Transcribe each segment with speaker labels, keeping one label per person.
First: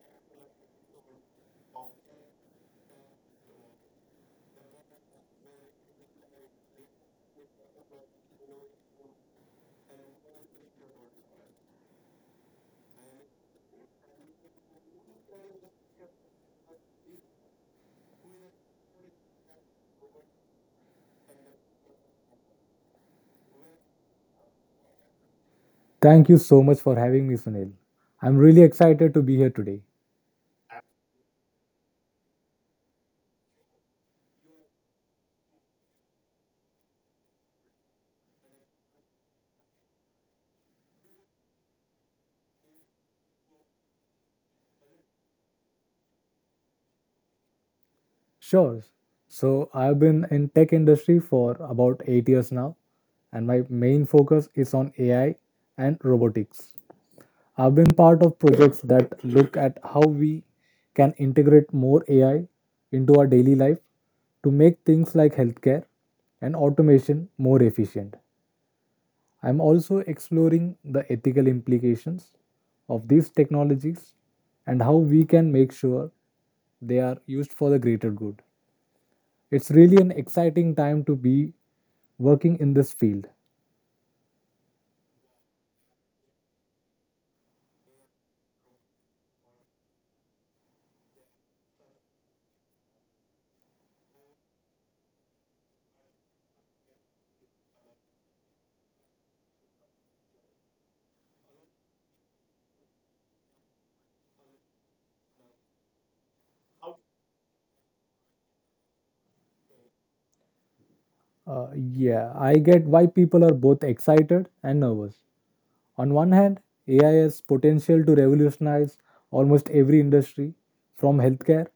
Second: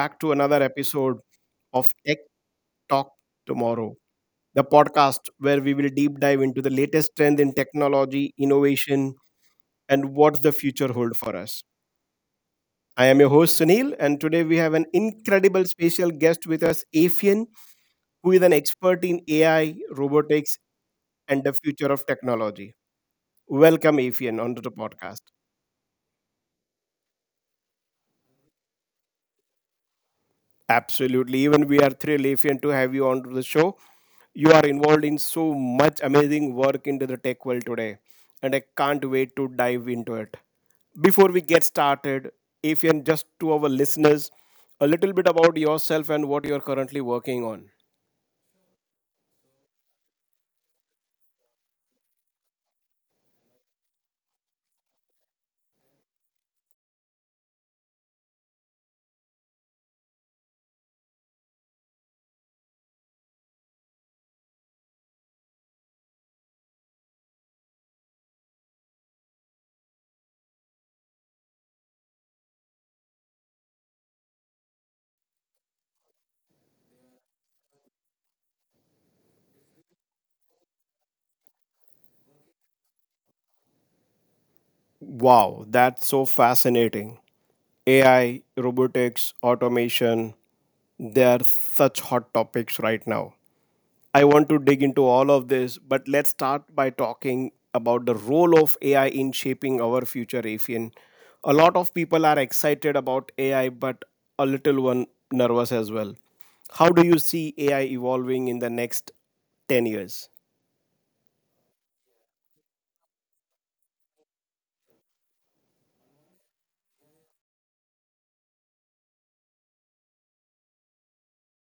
Speaker 1: back to another episode of Tech Talk Tomorrow, the podcast where we will deep dive into the latest trend in technology, innovation, and what the future hold for us. I am your host Sunil, and today we have an incredible special guest with us, Afian, who is an expert in AI, robotics, and the future of technology. Welcome, Afian, onto the podcast.
Speaker 2: Thank you so much for having me, Sunil. I'm really excited to be here today.
Speaker 1: Absolutely. Even we are thrilled, Lefian, to have you on to the show. You are involved in so much amazing work into the tech world today, and I can't wait to dive into it. Before we get started, Afian, just to our listeners, a little bit about yourself and what you're currently working on.
Speaker 2: Sure. So I've been in tech industry for about 8 years now and my main focus is on AI and robotics. I've been part of projects that look at how we can integrate more AI into our daily life to make things like healthcare and automation more efficient. I'm also exploring the ethical implications of these technologies and how we can make sure they are used for the greater good. It's really an exciting time to be working in this field.
Speaker 1: Wow, that's so fascinating. AI, robotics, automation, they are such hot topics right now. I want to dig into all of this, but let's start by talking about the role of AI in shaping our future Afin. A lot of people are excited about AI, but a little one nervous as well. How do you see AI evolving in the next 10 years?
Speaker 2: Yeah, I get why people are both excited and nervous. On one hand, AI has potential to revolutionize almost every industry, from healthcare,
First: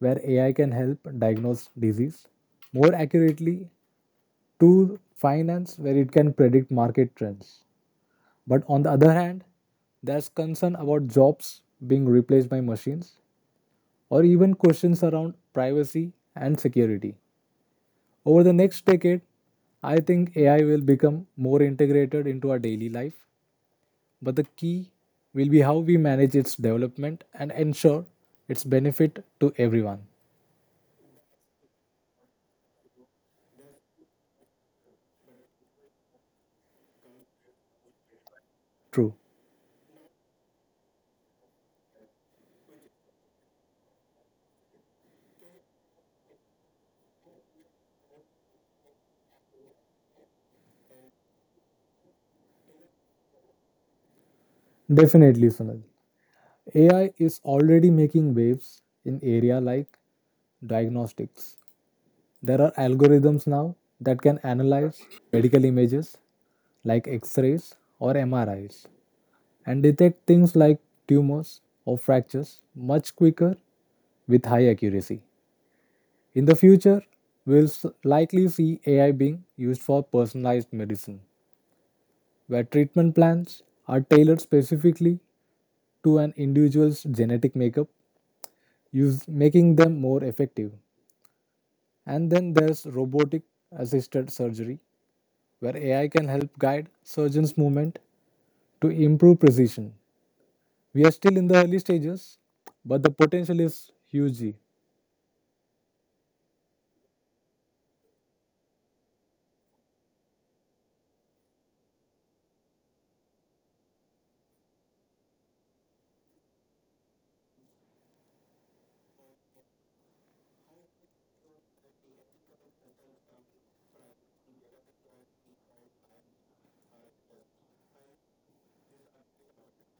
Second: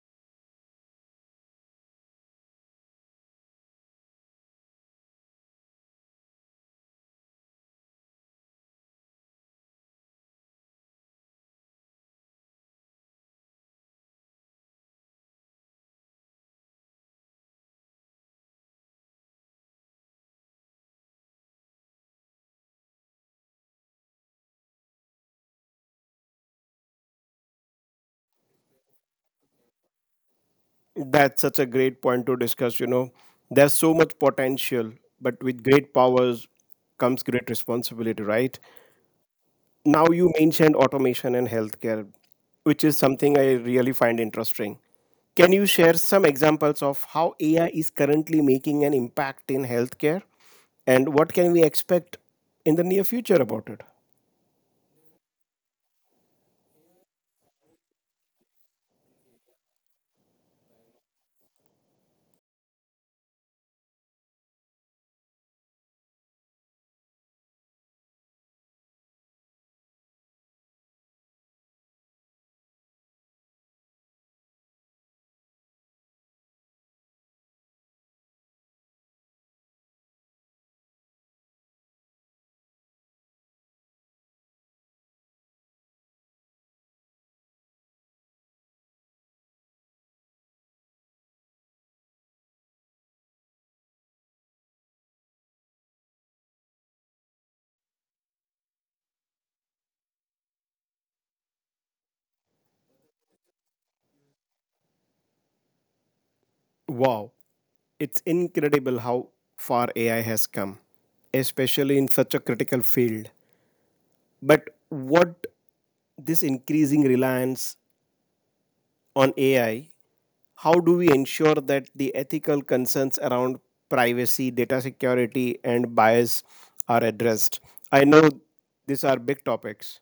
Speaker 2: where AI can help diagnose disease more accurately to finance where it can predict market trends. But on the other hand, there's concern about jobs being replaced by machines or even questions around privacy and security. Over the next decade, I think AI will become more integrated into our daily life, but the key will be how we manage its development and ensure its benefit to everyone.
Speaker 1: That's such a great point to discuss. There's so much potential, but with great powers comes great responsibility, right?
Speaker 2: True.
Speaker 1: Now you mentioned automation and healthcare, which is something I really find interesting. Can you share some examples of how AI is currently making an impact in healthcare and what can we expect in the near future about it?
Speaker 2: Definitely, Sunil. AI is already making waves in area like diagnostics. There are algorithms now that can analyze medical images like x-rays or MRIs and detect things like tumors or fractures much quicker with high accuracy. In the future, we'll likely see AI being used for personalized medicine, where treatment plans are tailored specifically to an individual's genetic makeup use making them more effective. And then there's robotic assisted surgery, where AI can help guide surgeons' movement to improve precision. We are still in the early stages, but the potential is huge.
Speaker 1: Wow, it's incredible how far AI has come, especially in such a critical field. But what this increasing reliance on AI, how do we ensure that the ethical concerns around privacy, data security, and bias are addressed? I know these are big topics.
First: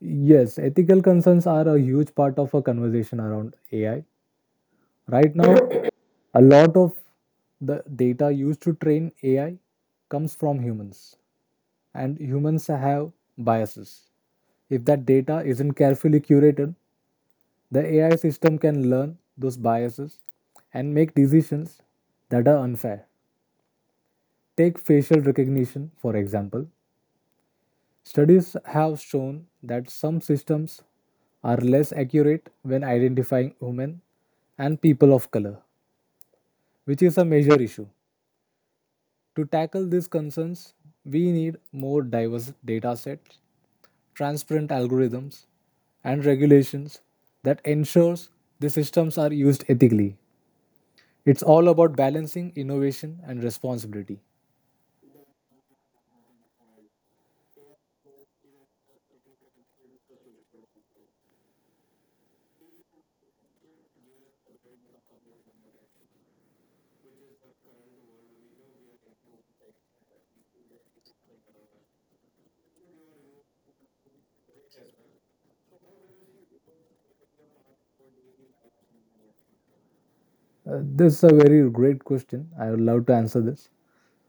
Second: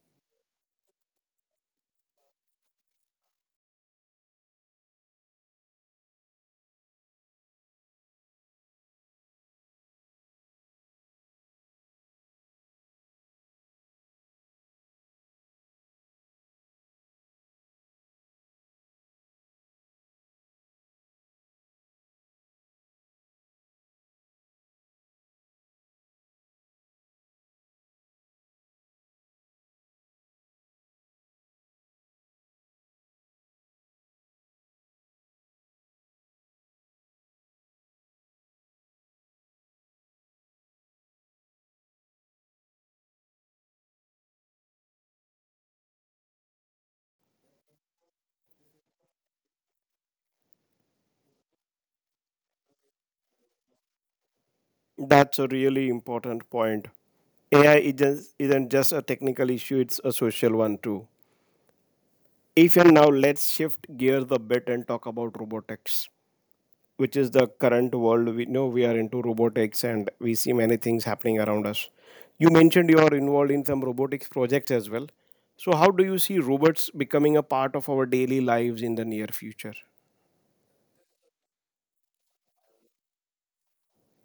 Speaker 2: Yes, ethical concerns are a huge part of a conversation around AI. Right now, a lot of the data used to train AI comes from humans, and humans have biases. If that data isn't carefully curated, the AI system can learn those biases and make decisions that are unfair. Take facial recognition, for example. Studies have shown that some systems are less accurate when identifying women and people of color, which is a major issue. To tackle these concerns, we need more diverse data sets, transparent algorithms, and regulations that ensures the systems are used ethically. It's all about balancing innovation and responsibility.
Speaker 1: That's a really important point. AI isn't just a technical issue, it's a social one too. If and now let's shift gears a bit and talk about robotics. Which is the current world we know we are into robotics, and we see many things happening around us. You mentioned you are involved in some robotics projects as well. So how do you see robots becoming a part of our daily lives in the near future?
Speaker 2: This is a very great question. I would love to answer this.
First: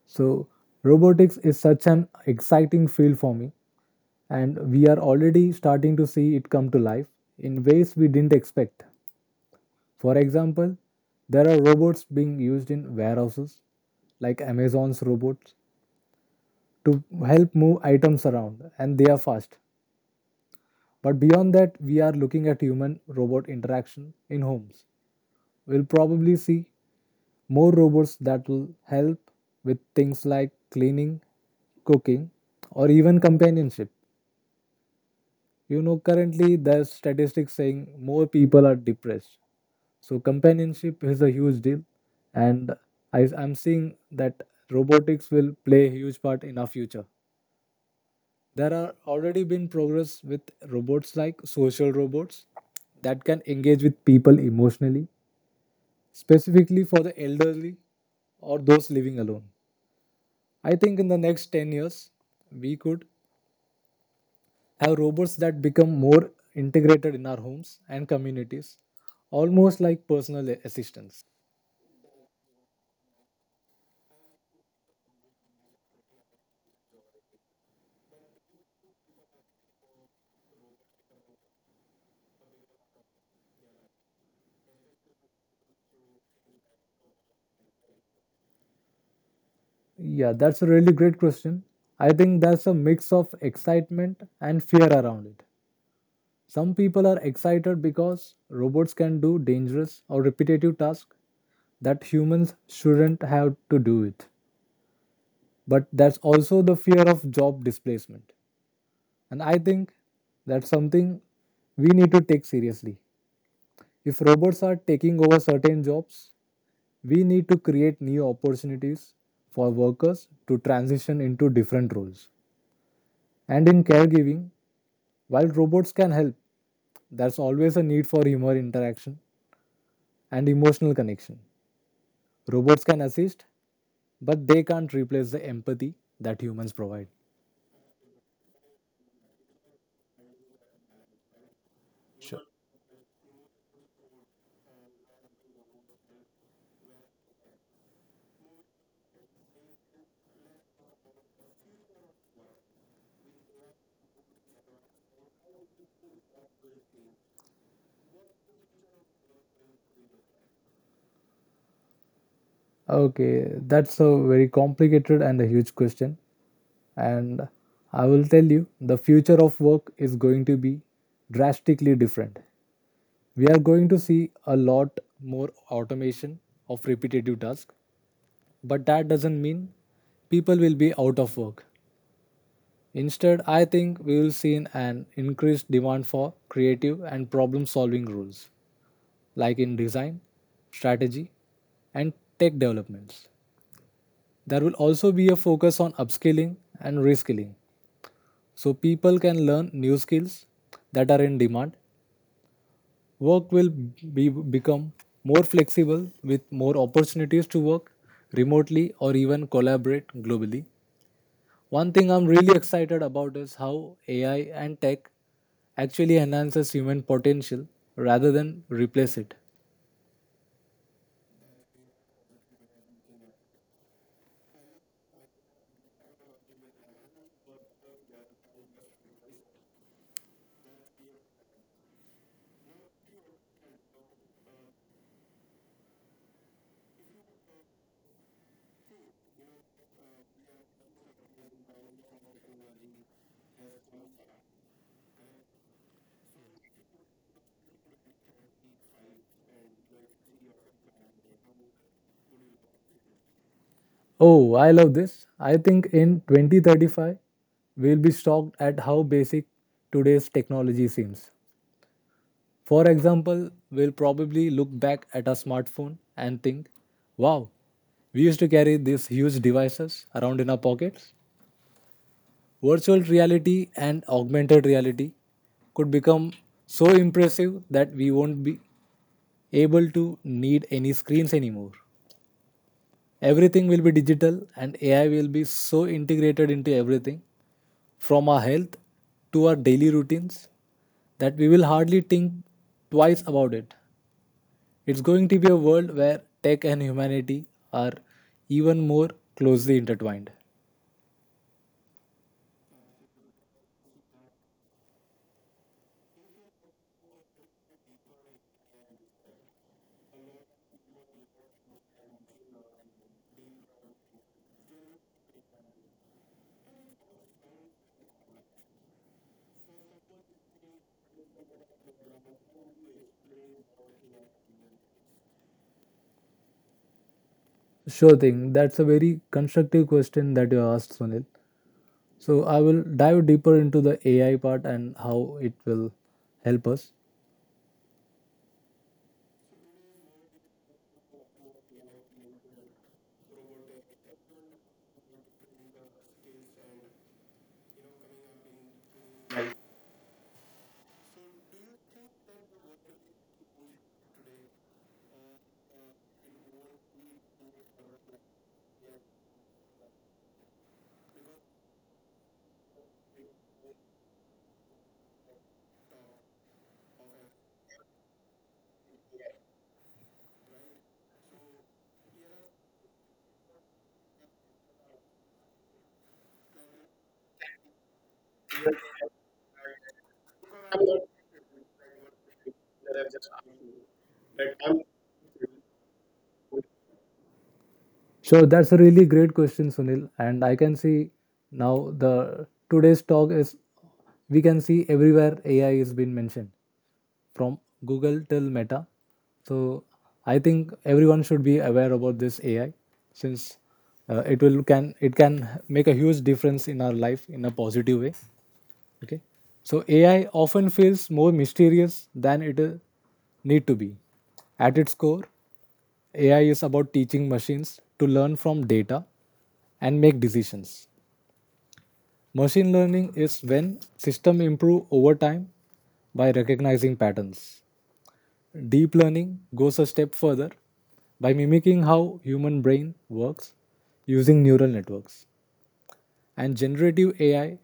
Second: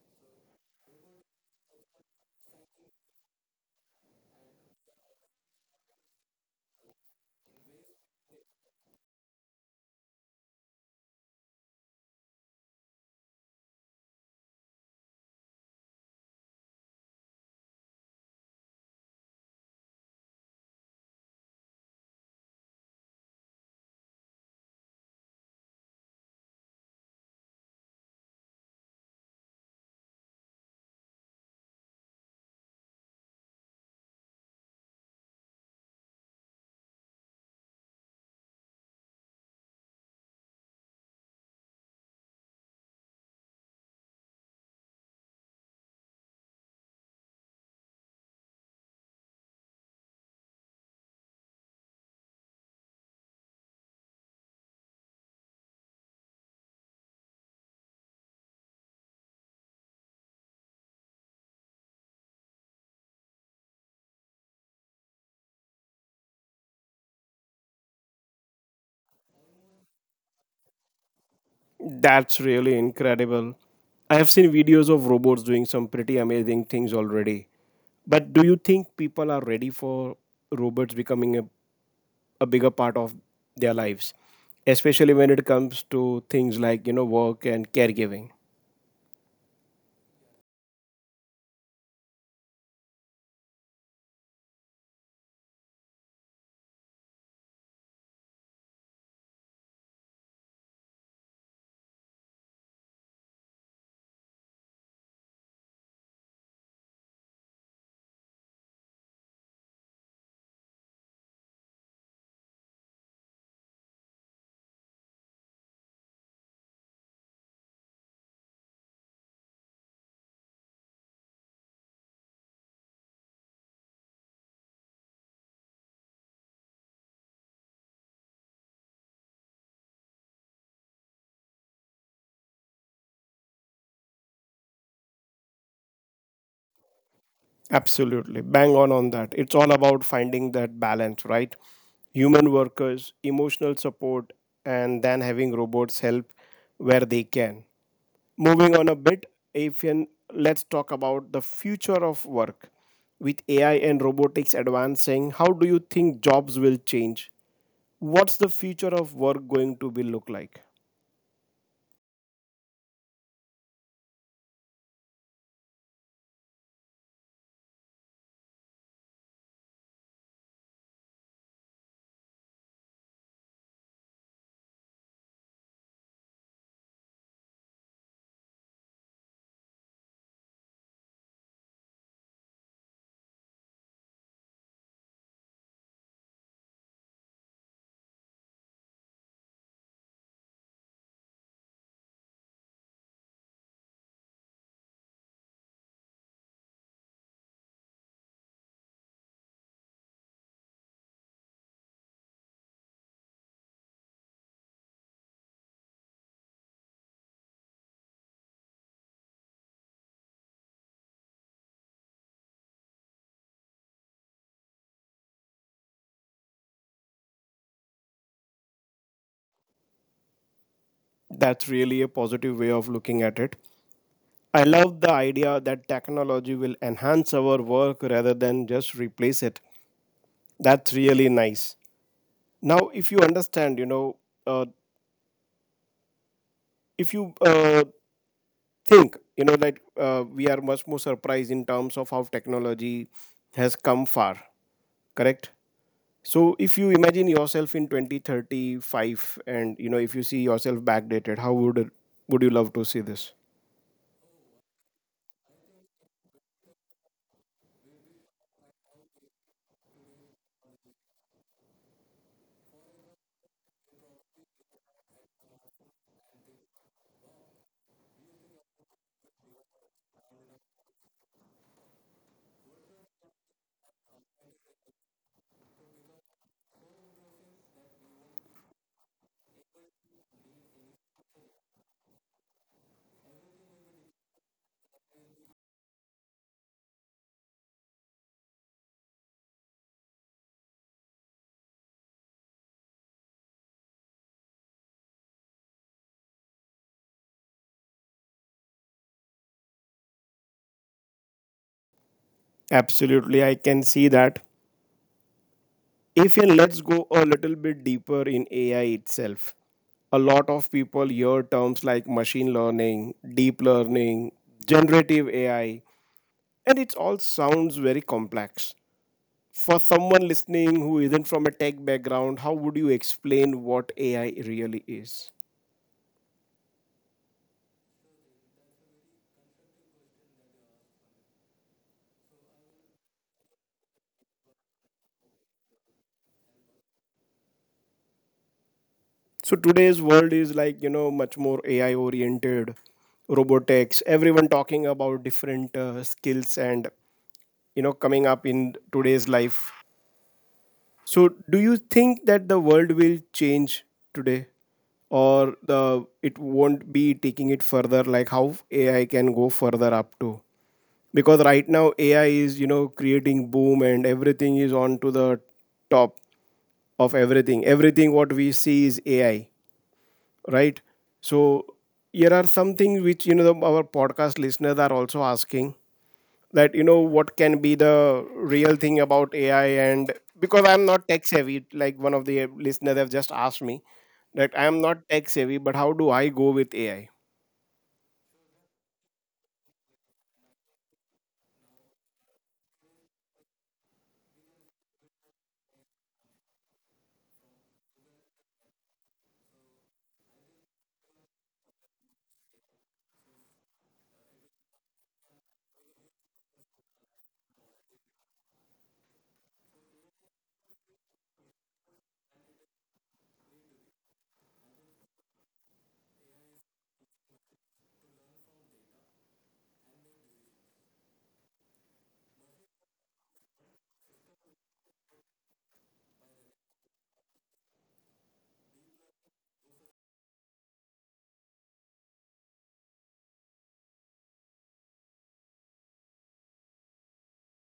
Speaker 2: So, robotics is such an exciting field for me, and we are already starting to see it come to life in ways we didn't expect. For example, there are robots being used in warehouses, like Amazon's robots, to help move items around, and they are fast. But beyond that, we are looking at human robot interaction in homes we'll probably see more robots that will help with things like cleaning, cooking, or even companionship. You know, currently there's statistics saying more people are depressed. So companionship is a huge deal, and I'm seeing that robotics will play a huge part in our future. There are already been progress with robots like social robots that can engage with people emotionally specifically for the elderly or those living alone. I think in the next 10 years, we could have robots that become more integrated in our homes and communities, almost like personal assistants.
Speaker 1: That's really incredible. I have seen videos of robots doing some pretty amazing things already, but do you think people are ready for robots becoming a bigger part of their lives, especially when it comes to things like work and caregiving?
Speaker 2: Yeah, that's a really great question. I think there's a mix of excitement and fear around it. Some people are excited because robots can do dangerous or repetitive tasks that humans shouldn't have to do it. But that's also the fear of job displacement. And I think that's something we need to take seriously. If robots are taking over certain jobs, we need to create new opportunities for workers to transition into different roles. And in caregiving, while robots can help, there's always a need for human interaction and emotional connection. Robots can assist, but they can't replace the empathy that humans provide.
Speaker 1: Absolutely. Bang on that. It's all about finding that balance, right? Human workers, emotional support, and then having robots help where they can. Moving on a bit, Afian, let's talk about the future of work. With AI and robotics advancing, how do you think jobs will change? What's the future of work going to be look like?
Speaker 2: Okay, that's a very complicated and a huge question. And I will tell you the future of work is going to be drastically different. We are going to see a lot more automation of repetitive tasks, but that doesn't mean people will be out of work. Instead, I think we will see an increased demand for creative and problem solving roles, like in design, strategy, and tech developments. There will also be a focus on upskilling and reskilling so people can learn new skills that are in demand. Work will become more flexible with more opportunities to work remotely or even collaborate globally. One thing I'm really excited about is how AI and tech actually enhances human potential rather than replace it.
Speaker 1: That's really a positive way of looking at it. I love the idea that technology will enhance our work rather than just replace it. That's really nice. Now, if you understand, uh, if you think, that we are much more surprised in terms of how technology has come far, correct? So, if you imagine yourself in 2035 and, if you see yourself backdated, how would you love to see this?
Speaker 2: Oh, I love this. I think in 2035, we'll be shocked at how basic today's technology seems. For example, we'll probably look back at our smartphone and think, wow, we used to carry these huge devices around in our pockets. Virtual reality and augmented reality could become so impressive that we won't be able to need any screens anymore. Everything will be digital and AI will be so integrated into everything from our health to our daily routines that we will hardly think twice about it. It's going to be a world where tech and humanity are even more closely intertwined.
Speaker 1: Absolutely, I can see that. If and let's go a little bit deeper in AI itself. A lot of people hear terms like machine learning, deep learning, generative AI, and it all sounds very complex. For someone listening who isn't from a tech background, how would you explain what AI really is?
Speaker 2: Sure thing. That's a very constructive question that you asked, Sunil. So I will dive deeper into the AI part and how it will help us.
Speaker 1: So today's world is like, much more AI oriented, robotics, everyone talking about different skills and, coming up in today's life. So, do you think that the world will change today, or the it won't be taking it further? Like how AI can go further up to? Because right now AI is creating boom and everything is on to the top of everything. Everything what we see is AI, right? So here are some things which our podcast listeners are also asking that what can be the real thing about AI, and because I'm not tech savvy, like one of the listeners have just asked me that I am not tech savvy, but how do I go with AI?
Speaker 2: Sure, that's a really great question, Sunil. And I can see now the today's talk is we can see everywhere AI is being mentioned from Google till Meta. So I think everyone should be aware about this AI since it will can it can make a huge difference in our life in a positive way. Okay. So AI often feels more mysterious than it need to be. At its core, AI is about teaching machines to learn from data and make decisions. Machine learning is when system improve over time by recognizing patterns. Deep learning goes a step further by mimicking how human brain works using neural networks. And generative AI,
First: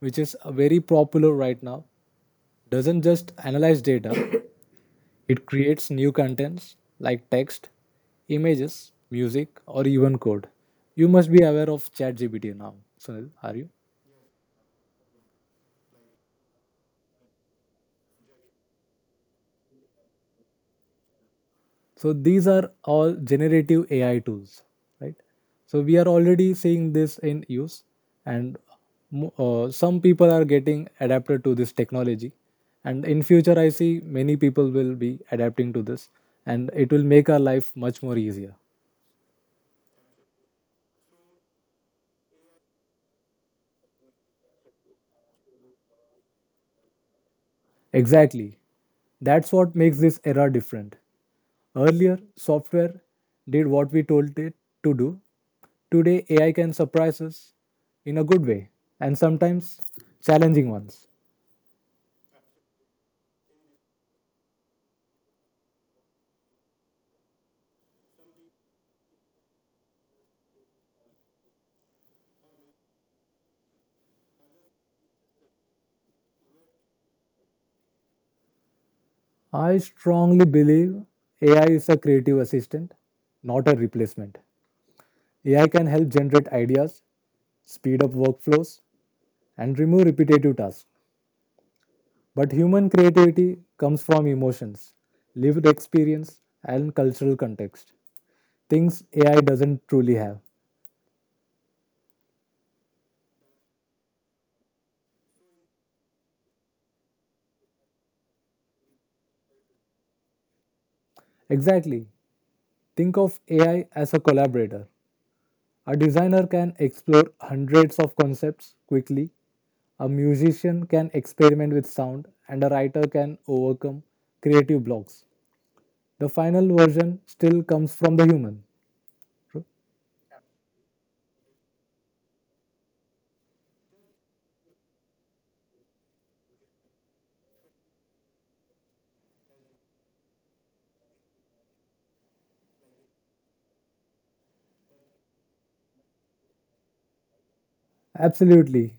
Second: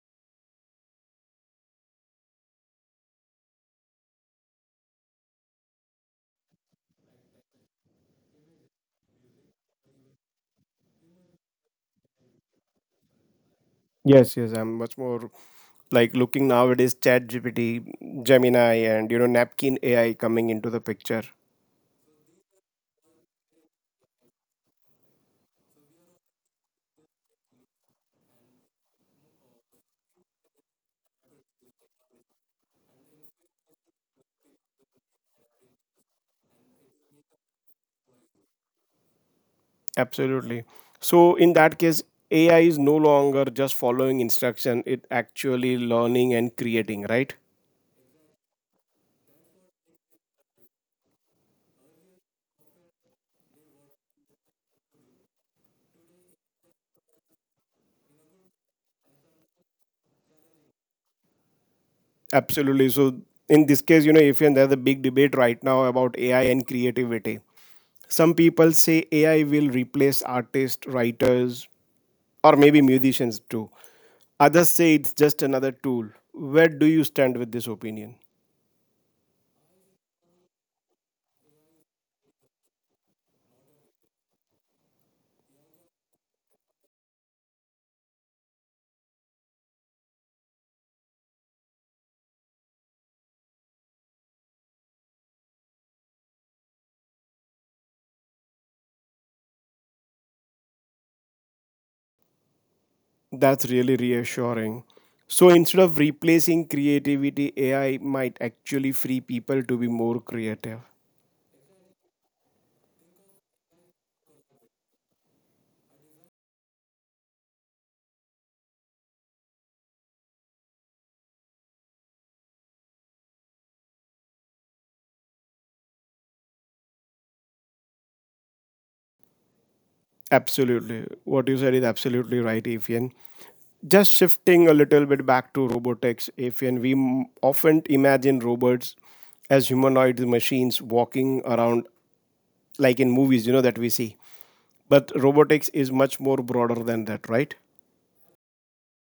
Speaker 2: which is very popular right now, doesn't just analyze data, it creates new contents like text, images, music, or even code. You must be aware of ChatGPT now, Sunil, are you?
Speaker 1: Yes, yes, I'm much more like looking nowadays Chat GPT, Gemini, and napkin AI coming into the picture.
Speaker 2: So these are all generative AI tools, right? So we are already seeing this in use, and some people are getting adapted to this technology, and in future I see many people will be adapting to this, and it will make our life much more easier.
Speaker 1: Absolutely. So in that case, AI is no longer just following instruction; it actually learning and creating, right?
Speaker 2: Exactly. That's what makes this era different. Earlier, software did what we told it to do. Today, AI can surprise us in a good way and sometimes challenging ones.
Speaker 1: Absolutely. So in this case, if and there's a big debate right now about AI and creativity. Some people say AI will replace artists, writers, or maybe musicians too. Others say it's just another tool. Where do you stand with this opinion?
Speaker 2: I strongly believe AI is a creative assistant, not a replacement. AI can help generate ideas, speed up workflows, and remove repetitive tasks. But human creativity comes from emotions, lived experience, and cultural context. Things AI doesn't truly have.
Speaker 1: That's really reassuring. So instead of replacing creativity, AI might actually free people to be more creative.
Speaker 2: Exactly. Think of AI as a collaborator. A designer can explore hundreds of concepts quickly. A musician can experiment with sound, and a writer can overcome creative blocks. The final version still comes from the human.
Speaker 1: Absolutely. What you said is absolutely right, Evian. Just shifting a little bit back to robotics, if and we often imagine robots as humanoid machines walking around like in movies, that we see. But robotics is much more broader than that, right?
Speaker 2: Absolutely.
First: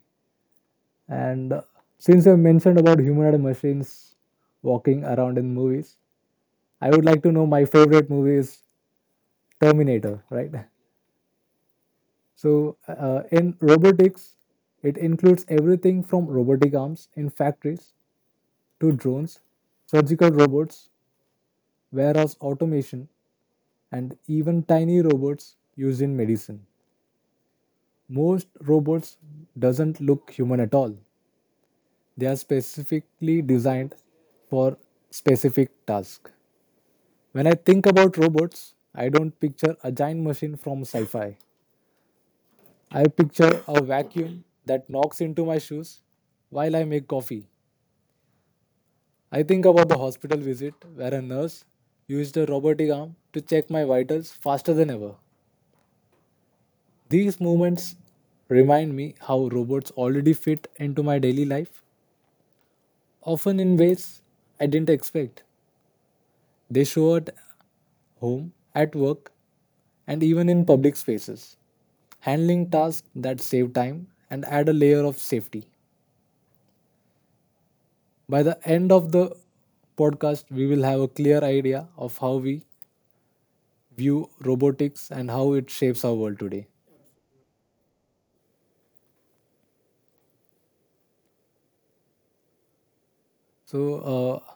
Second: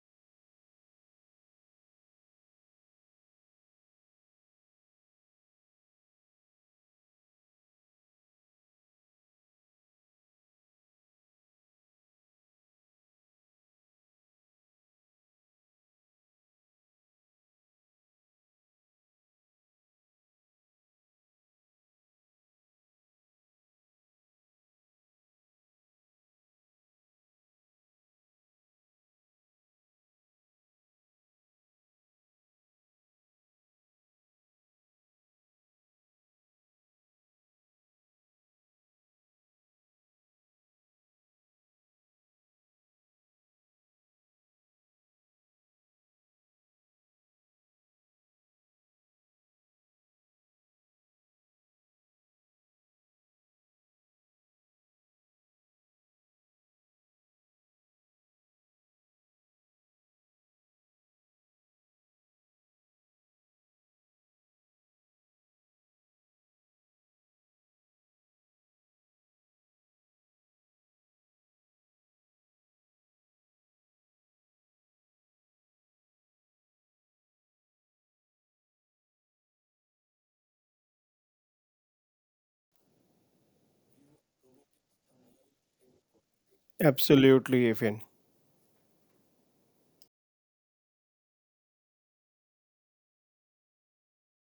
Speaker 2: And since you mentioned about humanoid machines walking around in movies, I would like to know my favorite movie is Terminator, right? So, in robotics, it includes everything from robotic arms in factories to drones, surgical robots, warehouse automation, and even tiny robots used in medicine. Most robots doesn't look human at all. They are specifically designed for specific tasks. When I think about robots, I don't picture a giant machine from sci fi. I picture a vacuum that knocks into my shoes while I make coffee. I think about the hospital visit where a nurse used a robotic arm to check my vitals faster than ever. These moments remind me how robots already fit into my daily life, often in ways I didn't expect. They show at home, at work, and even in public spaces, handling tasks that save time and add a layer of safety. By the end of the podcast, we will have a clear idea of how we view robotics and how it shapes our world today.
Speaker 1: Absolutely, Ifin.
Speaker 2: So, uh,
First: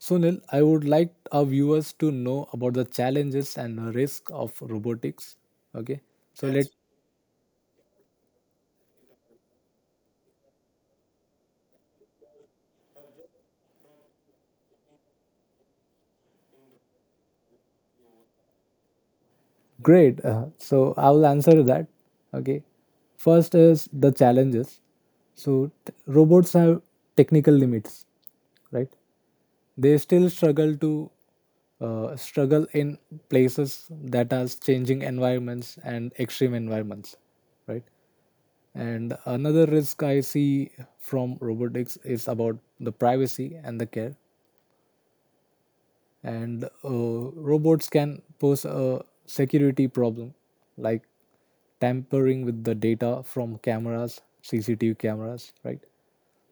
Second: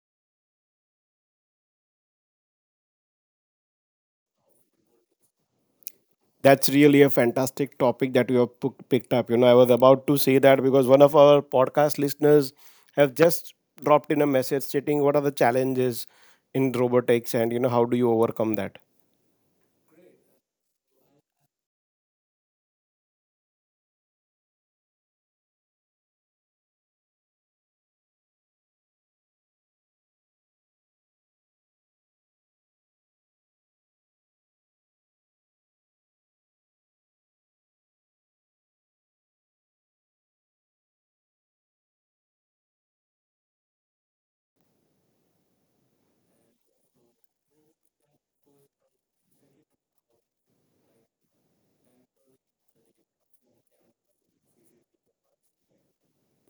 Speaker 2: Sunil, I would like our viewers to know about the challenges and the risk of robotics. Okay, so let
Speaker 1: That's
Speaker 2: Yes.
Speaker 1: really a fantastic topic that you have picked up. I was about to say that because one of our podcast listeners have just dropped in a message stating what are the challenges in robotics, and how do you overcome that.
Speaker 2: Great. So I will answer that. Okay. First is the challenges. So robots have technical limits, right? They still struggle in places that are changing environments and extreme environments, right? And another risk I see from robotics is about the privacy and the care, and robots can pose a security problem, like tampering with the data from cameras, CCTV cameras, right?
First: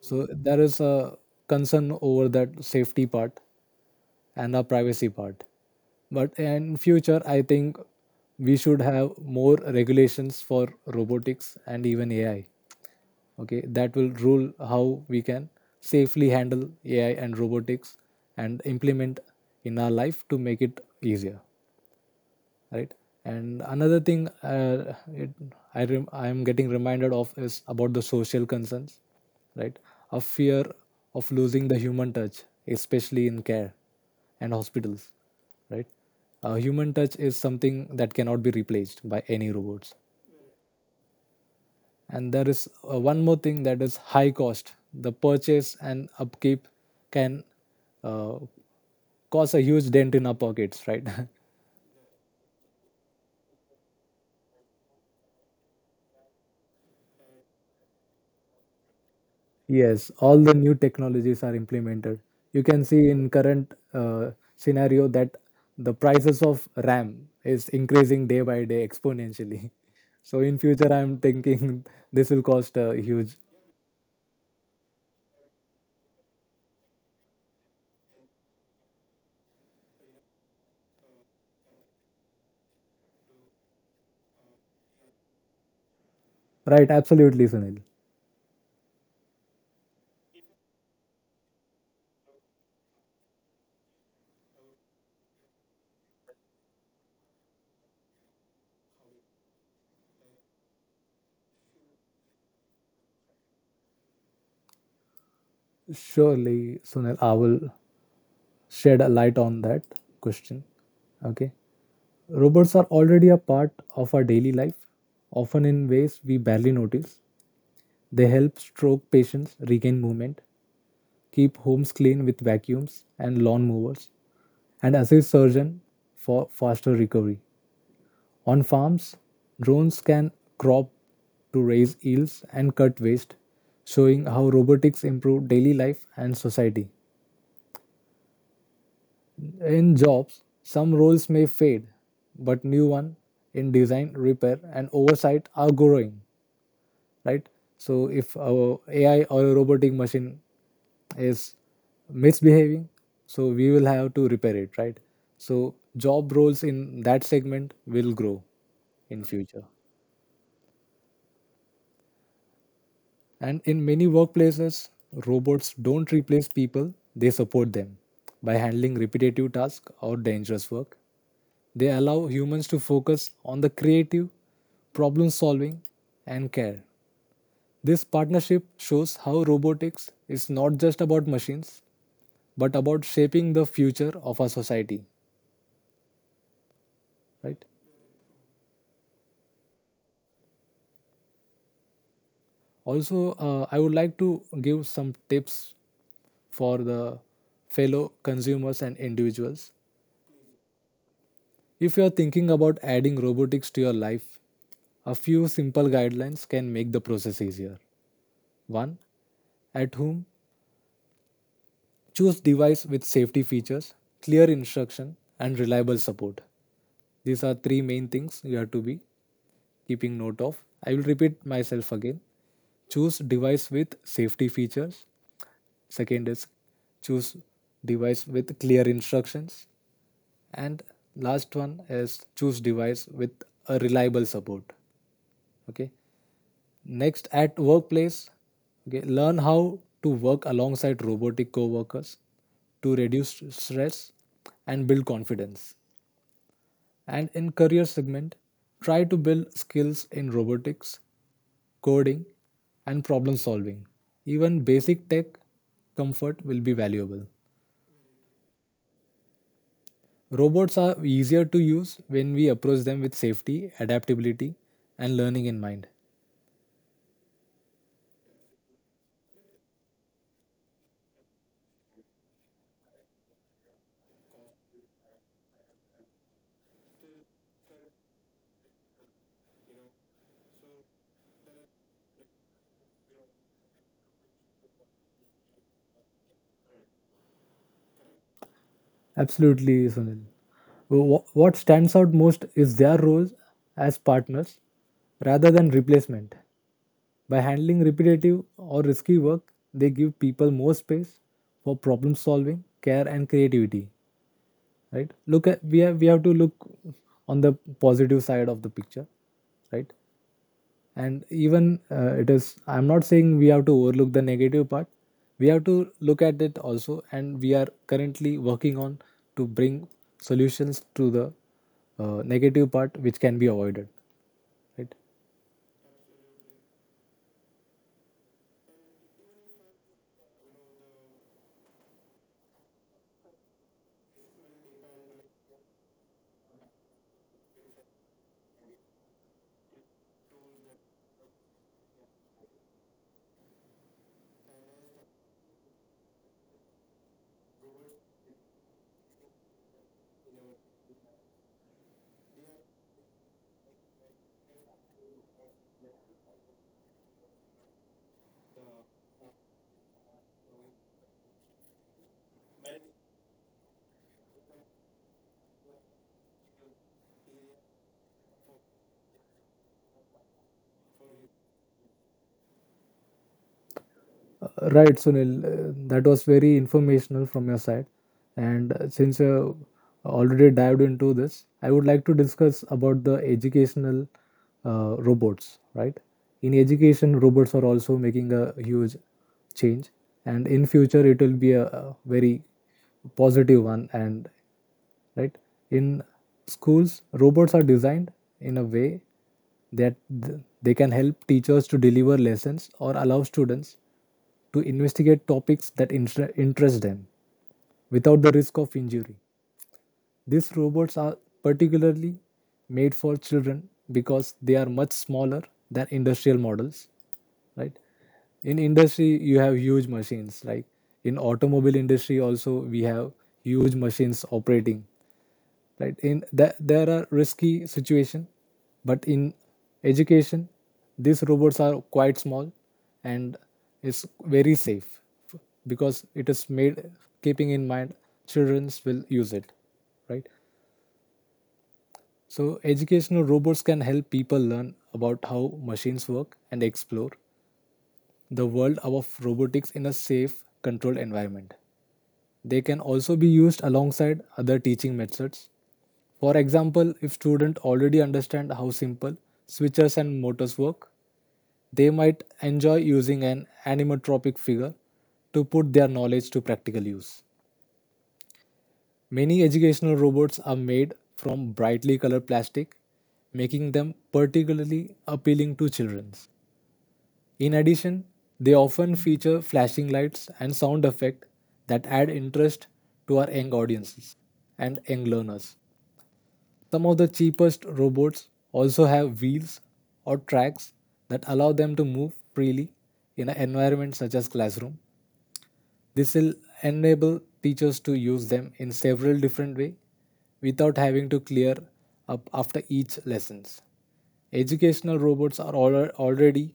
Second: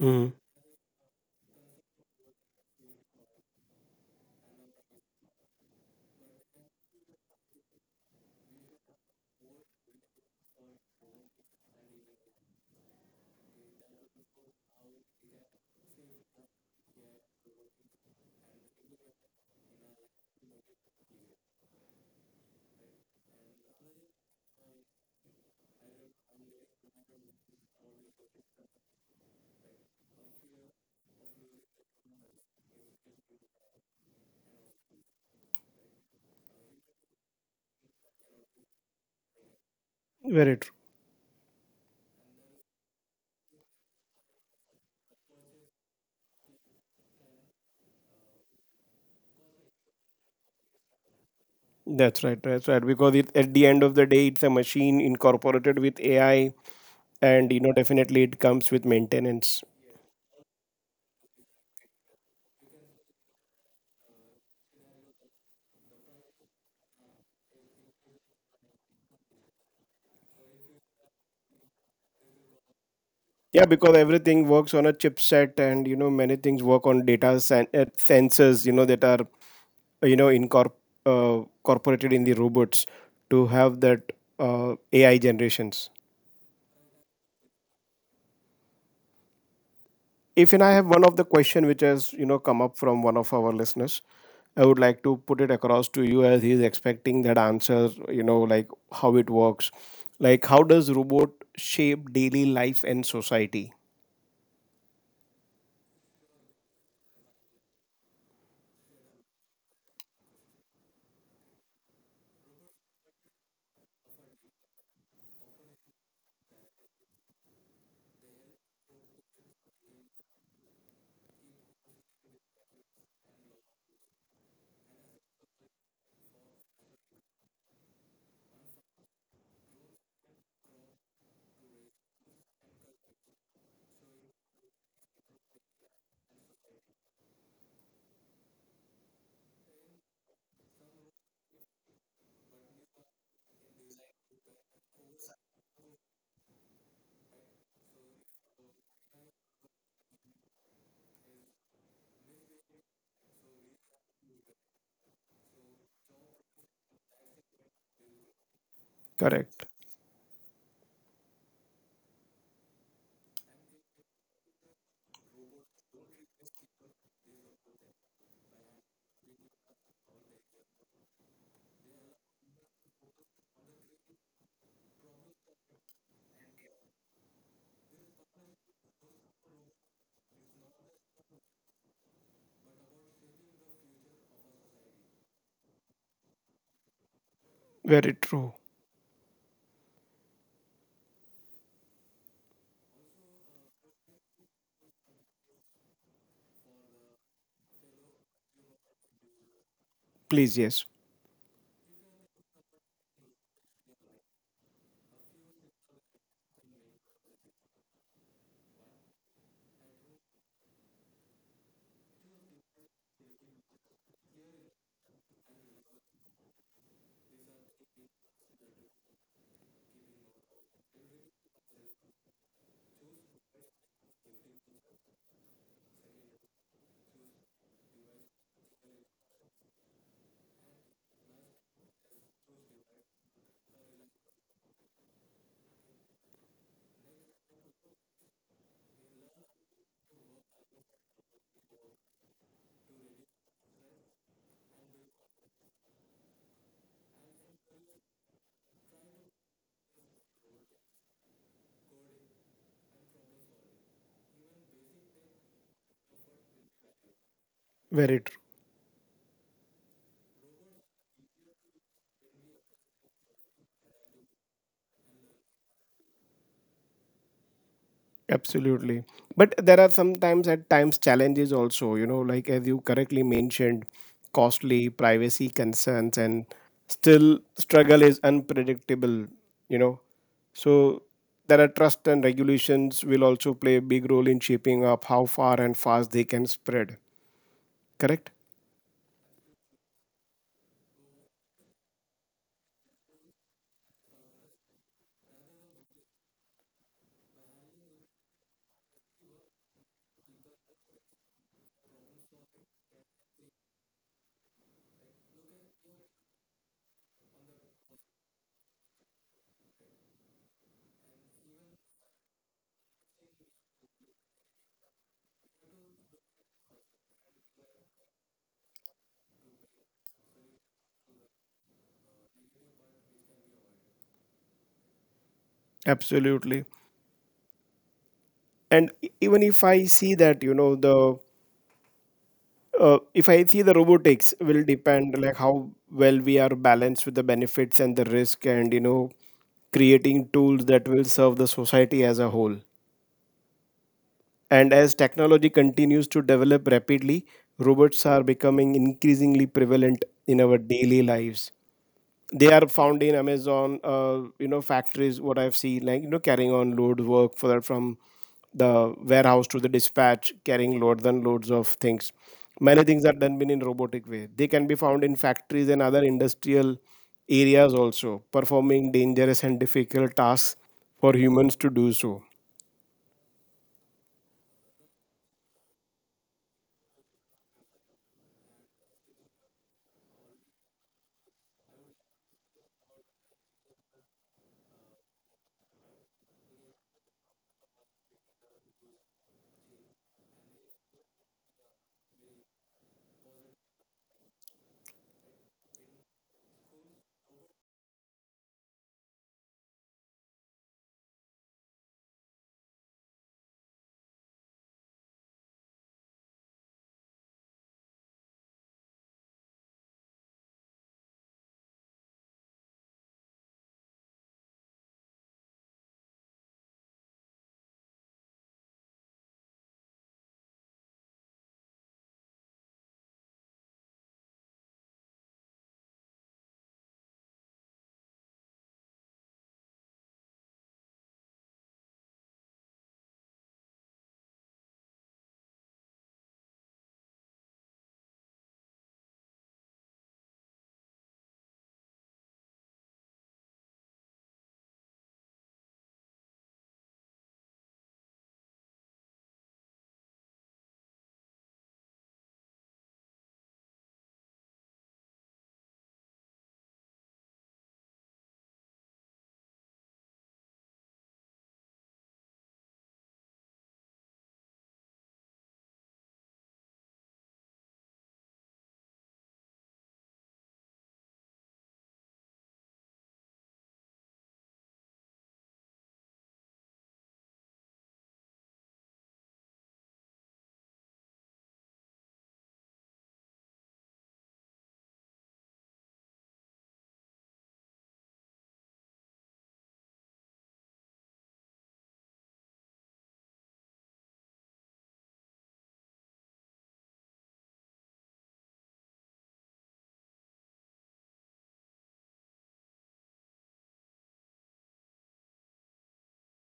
Speaker 2: So there is a concern over that safety part and the privacy part. But in future, I think we should have more regulations for robotics and even AI, okay, that will rule how we can safely handle AI and robotics and implement in our life to make it easier, right? And another thing uh, it, I am getting reminded of is about the social concerns, right? A fear of losing the human touch, especially in care and hospitals, right? A human touch is something that cannot be replaced by any robots.
Speaker 1: Very true.
Speaker 2: And there is one more thing, that is high cost. The purchase and upkeep can uh, cause a huge dent in our pockets, right?
Speaker 1: That's right. That's right. Because it, at the end of the day, it's a machine incorporated with AI, and definitely it comes with maintenance.
Speaker 2: Yes, all the new technologies are implemented. You can see in current scenario that the prices of RAM is increasing day by day exponentially. So in future I'm thinking this will cost a huge.
Speaker 1: Yeah, because everything works on a chipset, and many things work on data sensors. That are uh, you know incorpor- incorporated in the robots to have that AI generations.
Speaker 2: Right, absolutely, Sunil.
Speaker 1: If and I have one of the question which has come up from one of our listeners. I would like to put it across to you, as he's expecting that answer, like how it works, like how does robot shape daily life and society?
Speaker 2: Surely, Sunil, I will shed a light on that question. Okay. Robots are already a part of our daily life, often in ways we barely notice. They help stroke patients regain movement, keep homes clean with vacuums and lawn mowers, and assist surgeons for faster recovery. On farms, drones can crop to raise yields and cut waste, showing how robotics improve daily life and society. In jobs, some roles may fade, but new ones in design, repair, and oversight are growing, right? So if our AI or a robotic machine is misbehaving, so we will have to repair it, right? So job roles in that segment will grow in
Speaker 1: Correct.
Speaker 2: future. And in many workplaces, robots don't replace people, they support them by handling repetitive tasks or dangerous work. They allow humans to focus on the creative, problem solving, and care. This partnership shows how robotics is not just about machines, but about shaping the future of our society, right?
Speaker 1: Very true.
Speaker 2: Also, I would like to give some tips for the fellow consumers and individuals.
Speaker 1: Please, yes.
Speaker 2: If you're thinking about adding robotics to your life, a few simple guidelines can make the process easier. 1. At home, choose device with safety features, clear instruction, and reliable support. These are three main things you have to be keeping note of. I will repeat myself again. Choose device with safety features. Second is choose device with clear instructions. And last one is choose device with a reliable support. Okay. Next, at workplace, okay, learn how to work alongside robotic co-workers to reduce stress and build confidence. And in career segment, try to build skills in robotics, coding, and problem solving. Even basic tech comfort will be valuable.
Speaker 1: Very true.
Speaker 2: Robots are easier to use when we approach them with safety, adaptability, and learning in mind.
Speaker 1: Absolutely. But there are sometimes at times challenges also, like as you correctly mentioned, costly privacy concerns and still struggle is unpredictable, you know. So there are trust and regulations will also play a big role in shaping up how far and fast they can spread. Correct?
Speaker 2: Absolutely, Sunil. What stands out most is their roles as partners rather than replacement. By handling repetitive or risky work, they give people more space for problem solving, care, and creativity. Right? Look at, we have to look on the positive side of the picture. Right? And even it is, I'm not saying we have to overlook the negative part. We have to look at it also, and we are currently working on to bring solutions to the negative part which can be avoided, right?
Speaker 1: Absolutely. And even if I see that, the if I see the robotics will depend like how well we are balanced with the benefits and the risk, and creating tools that will serve the society as a whole. And as technology continues to develop rapidly, robots are becoming increasingly prevalent in our daily lives. They are found in Amazon factories, what I've seen, like carrying on load work for that from the warehouse to the dispatch, carrying loads and loads of things. Many things are done been in robotic way. They can be found in factories and other industrial areas also, performing dangerous and difficult tasks for humans to do so.
Speaker 2: Right, Sunil, that was very informational from your side. And since you already dived into this, I would like to discuss about the educational robots, right? In education, robots are also making a huge change, and in future it will be a very positive one, and right, in schools, robots are designed in a way that they can help teachers to deliver lessons or allow students to investigate topics that interest them without the risk of injury. These robots are particularly made for children because they are much smaller than industrial models, right? In industry, you have huge machines. Like in automobile industry, also we have huge machines operating, right? In that, there are risky situation, but in education these robots are quite small, and it's very safe because it is made keeping in mind childrens will use it, right? So educational robots can help people learn about how machines work and explore the world of robotics in a safe controlled environment. They can also be used alongside other teaching methods. For example, if students already understand how simple switches and motors work, they might enjoy using an animatropic figure to put their knowledge to practical use. Many educational robots are made from brightly colored plastic, making them particularly appealing to children. In addition, they often feature flashing lights and sound effects that add interest to our young audiences and young learners. Some of the cheapest robots also have wheels or tracks that allow them to move freely in an environment such as classroom. This will enable teachers to use them in several different ways without having to clear up after each lessons. Educational robots are already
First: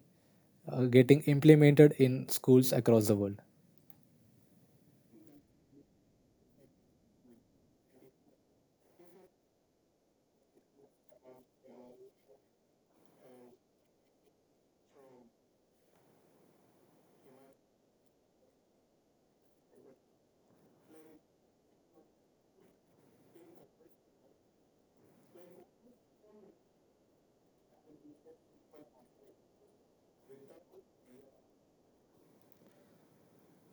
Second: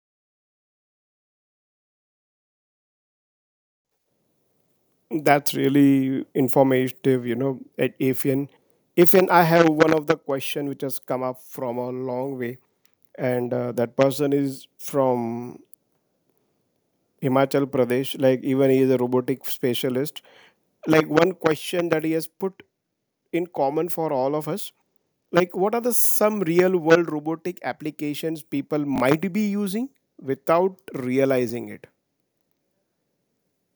Speaker 2: getting implemented in schools across the world.
Speaker 1: That's really informative, at Afian, Afian, I have one of the question which has come up from a long way, and that person is from Himachal Pradesh. Like even he is a robotic specialist. Like one question that he has put in common for all of us. Like what are the some real world robotic applications people might be using without realizing it?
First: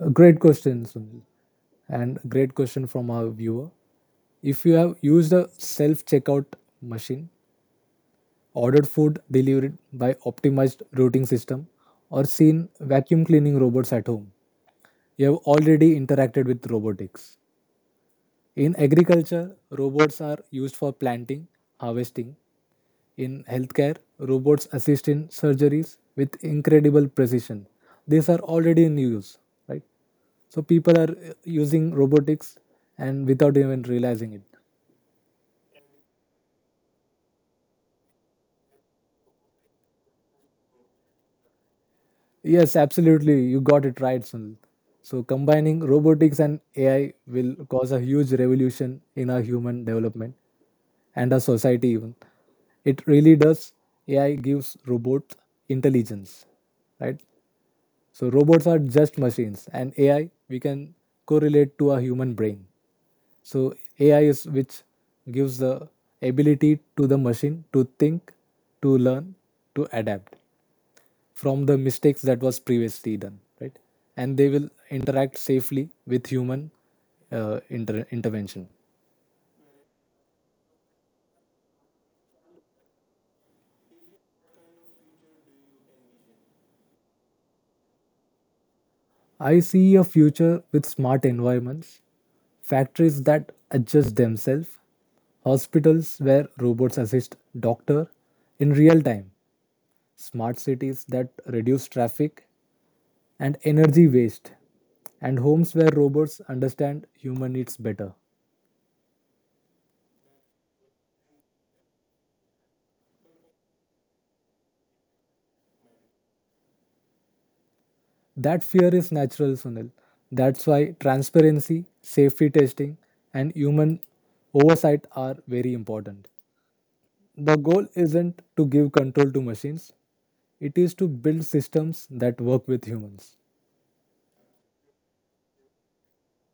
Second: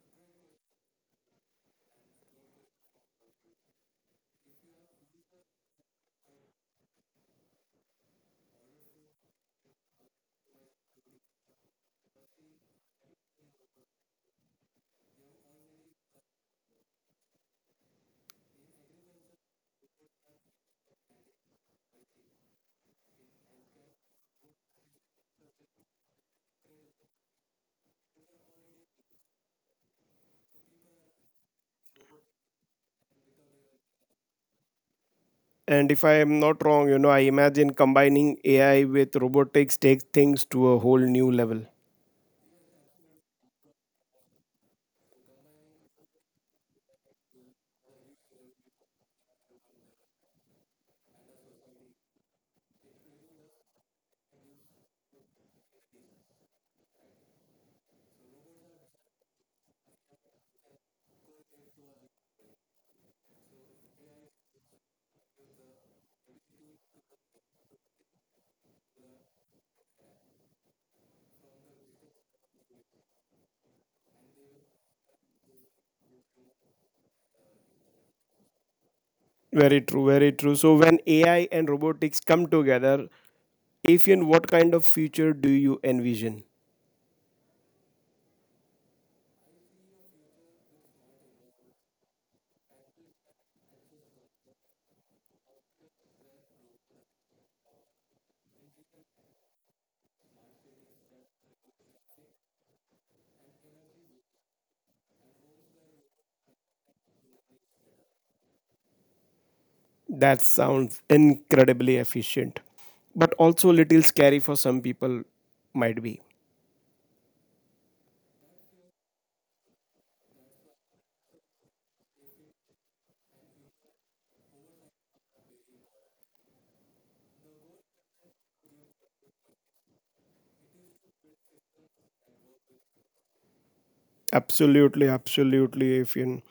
Speaker 2: A great question, Sunil, and a great question from our viewer. If you have used a self checkout machine, ordered food delivered by optimized routing system, or seen vacuum cleaning robots at home, you have already interacted with robotics. In agriculture, robots are used for planting, harvesting. In healthcare, robots assist in surgeries with incredible precision. These are already in use, right? So people are using robotics and without even realizing it.
Speaker 1: And if I am not wrong, I imagine combining AI with robotics takes things to a whole new level.
Speaker 2: Yes, absolutely. You got it right, Sunil. So, combining robotics and AI will cause a huge revolution in our human development and our society, even. It really does. AI gives robots intelligence, right? So, robots are just machines, and AI we can correlate to a human brain. So, AI is which gives the ability to the machine to think, to learn, to adapt from the mistakes that was previously done, right? And they will interact safely with human intervention.
Speaker 1: Very true, very true. So when AI and robotics come together, if what kind of future do you envision?
Speaker 2: I see a future with smart environments, factories that adjust themselves, hospitals where robots assist doctor in real time, smart cities that reduce traffic and energy waste, and homes where robots understand human needs better.
Speaker 1: That sounds incredibly efficient, but also a little scary for some people, might be.
Speaker 2: That fear is natural, Sunil. That's why transparency, safety testing, and human oversight are very important. The goal isn't to give control to machines, it is to build systems that work with humans.
Speaker 1: Absolutely, absolutely, Afian.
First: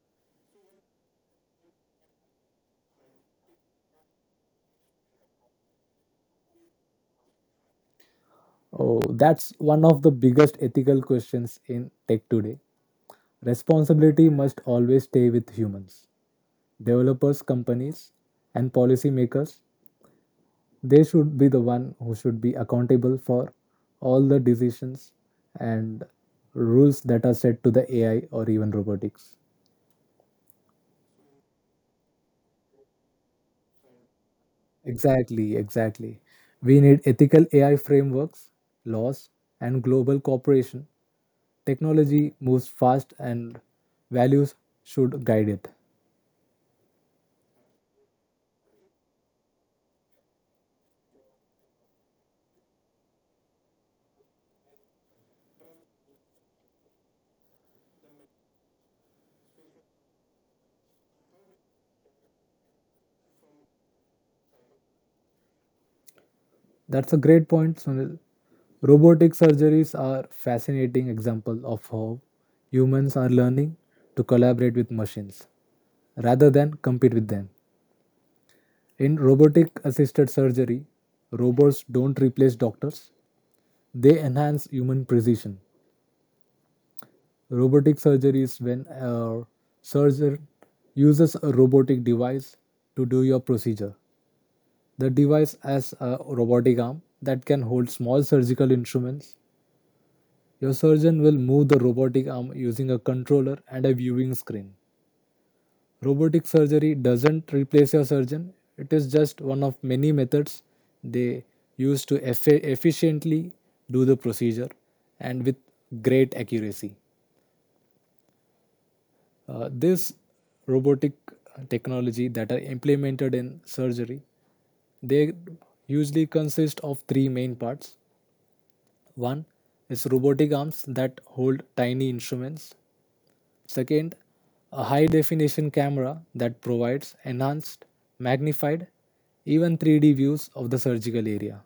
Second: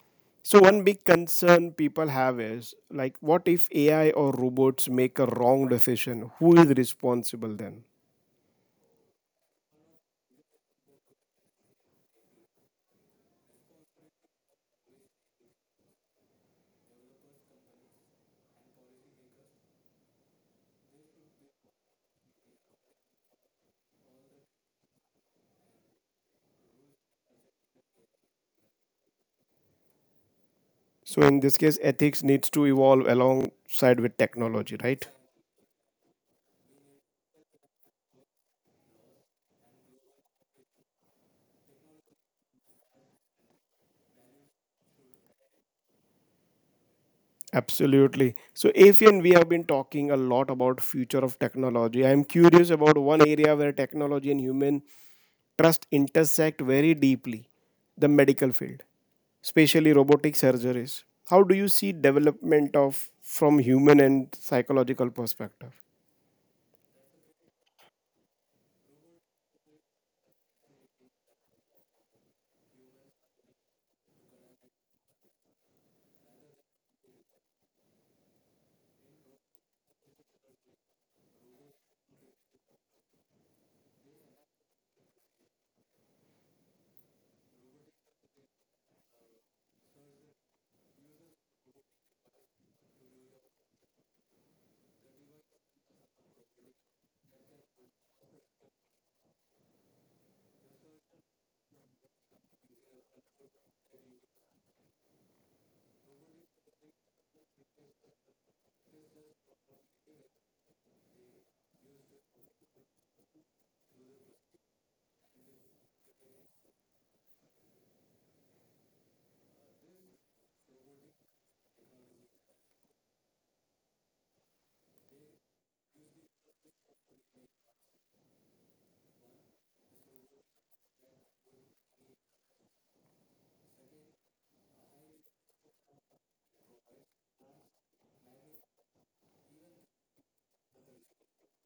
Speaker 1: So one big concern people have is like, what if AI or robots make a wrong decision? Who is responsible then?
Speaker 2: Oh, that's one of the biggest ethical questions in tech today. Responsibility must always stay with humans. Developers, companies, and policymakers they should be the one who should be accountable for all the decisions and rules that are set to the AI or even robotics.
Speaker 1: So in this case, ethics needs to evolve alongside with technology, right?
Speaker 2: Exactly, exactly. We need ethical AI frameworks, laws, and global cooperation. Technology moves fast and values should guide it.
Speaker 1: Absolutely. So Afian, we have been talking a lot about future of technology. I am curious about one area where technology and human trust intersect very deeply, the medical field, especially robotic surgeries. How do you see development of from human and psychological perspective?
Speaker 2: That's a great point, Sunil. Robotic surgeries are fascinating example of how humans are learning to collaborate with machines rather than compete with them. In robotic assisted surgery, robots don't replace doctors, they enhance human precision. Robotic surgery is when a surgeon uses a robotic device to do your procedure. The device has a robotic arm that can hold small surgical instruments. Your surgeon will move the robotic arm using a controller and a viewing screen. Robotic surgery doesn't replace your surgeon, it is just one of many methods they use to efficiently do the procedure and with great accuracy. This robotic technology that are implemented in surgery they usually consist of three main parts. One is robotic arms that hold tiny instruments. Second, a high definition camera that provides enhanced, magnified, even 3D views of the surgical area.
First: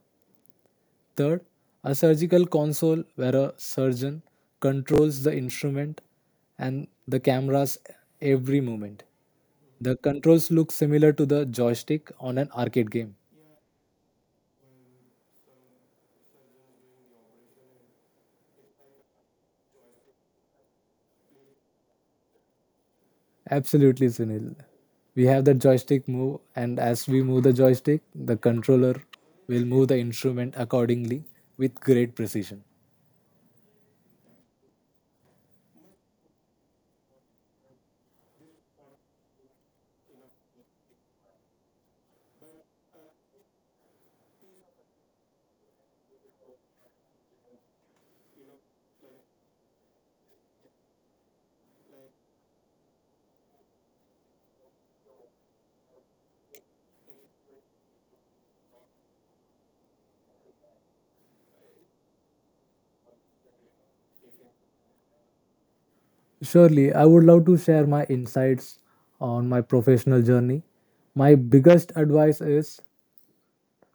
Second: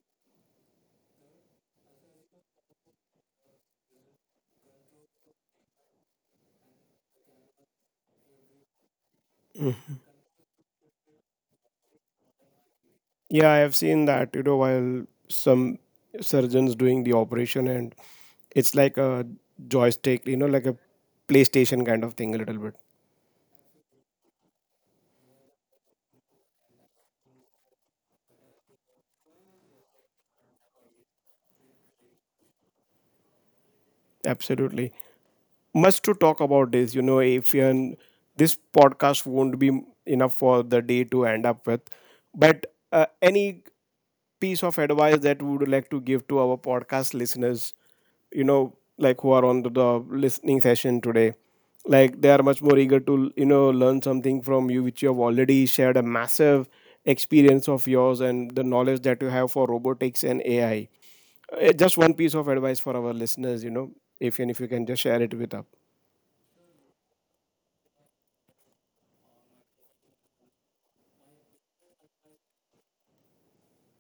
Speaker 2: Third, a surgical console where a surgeon controls the instrument and the camera's every movement. The controls look similar to the joystick on an arcade game.
Speaker 1: Yeah, I have seen that, while some surgeons doing the operation, and it's like a joystick, like a PlayStation kind of thing a little bit.
Speaker 2: Absolutely, Sunil. We have the joystick move, and as we move the joystick, the controller will move the instrument accordingly with great precision.
Speaker 1: Absolutely. Much to talk about this, if you are- this podcast won't be enough for the day to end up with. But any piece of advice that we would like to give to our podcast listeners, like who are on the listening session today, like they are much more eager to learn something from you, which you have already shared a massive experience of yours and the knowledge that you have for robotics and AI. Just one piece of advice for our listeners, if and if you can just share it with us.
Speaker 2: Surely, I would love to share my insights on my professional journey. My biggest advice is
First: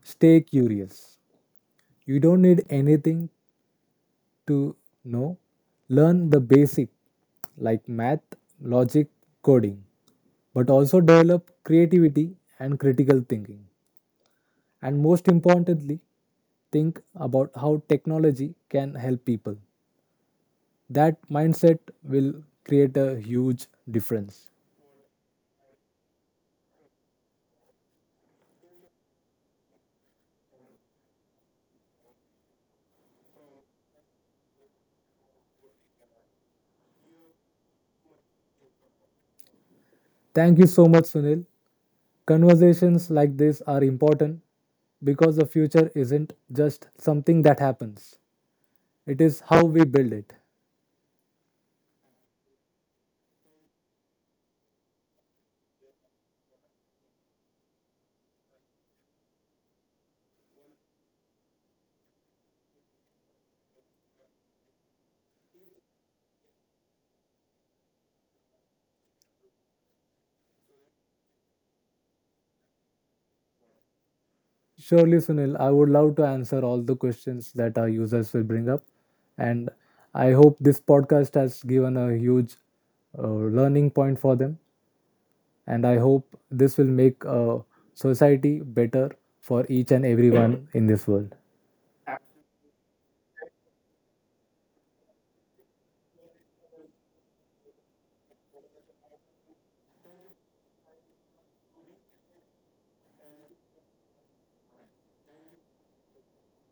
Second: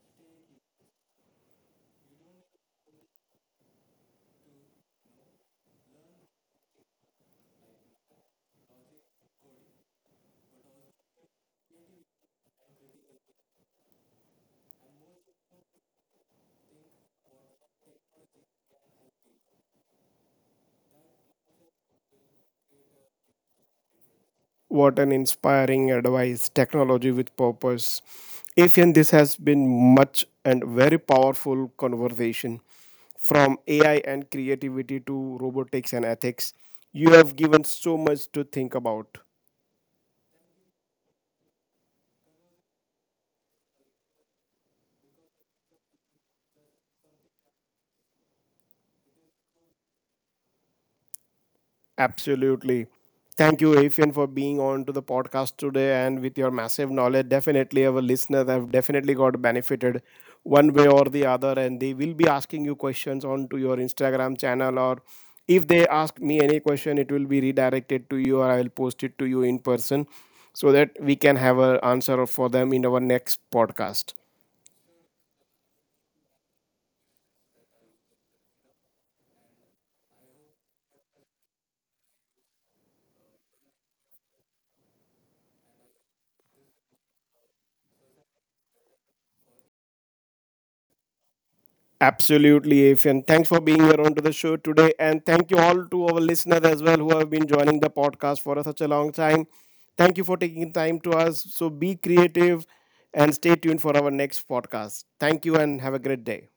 Speaker 2: stay curious. You don't need anything to know. Learn the basic like math, logic, coding, but also develop creativity and critical thinking. And most importantly, think about how technology can help people. That mindset will create a huge difference.
Speaker 1: What an inspiring advice. Technology with purpose. Afian, this has been much and very powerful conversation from AI and creativity to robotics and ethics. You have given so much to think about.
Speaker 2: Thank you so much, Sunil. Conversations like this are important because the future isn't just something that happens, it is how we build it.
Speaker 1: Absolutely. Thank you, Afian, for being on to the podcast today and with your massive knowledge. Definitely, our listeners have definitely got benefited one way or the other, and they will be asking you questions on to your Instagram channel. Or if they ask me any question, it will be redirected to you, or I will post it to you in person so that we can have an answer for them in our next podcast.
Speaker 2: Surely, Sunil, I would love to answer all the questions that our users will bring up. And I hope this podcast has given a huge learning point for them. And I hope this will make society better for each and everyone in this world.
Speaker 1: Absolutely, Afian. Thanks for being here onto the show today. And thank you all to our listeners as well who have been joining the podcast for such a long time. Thank you for taking time to us. So be creative and stay tuned for our next podcast. Thank you and have a great day.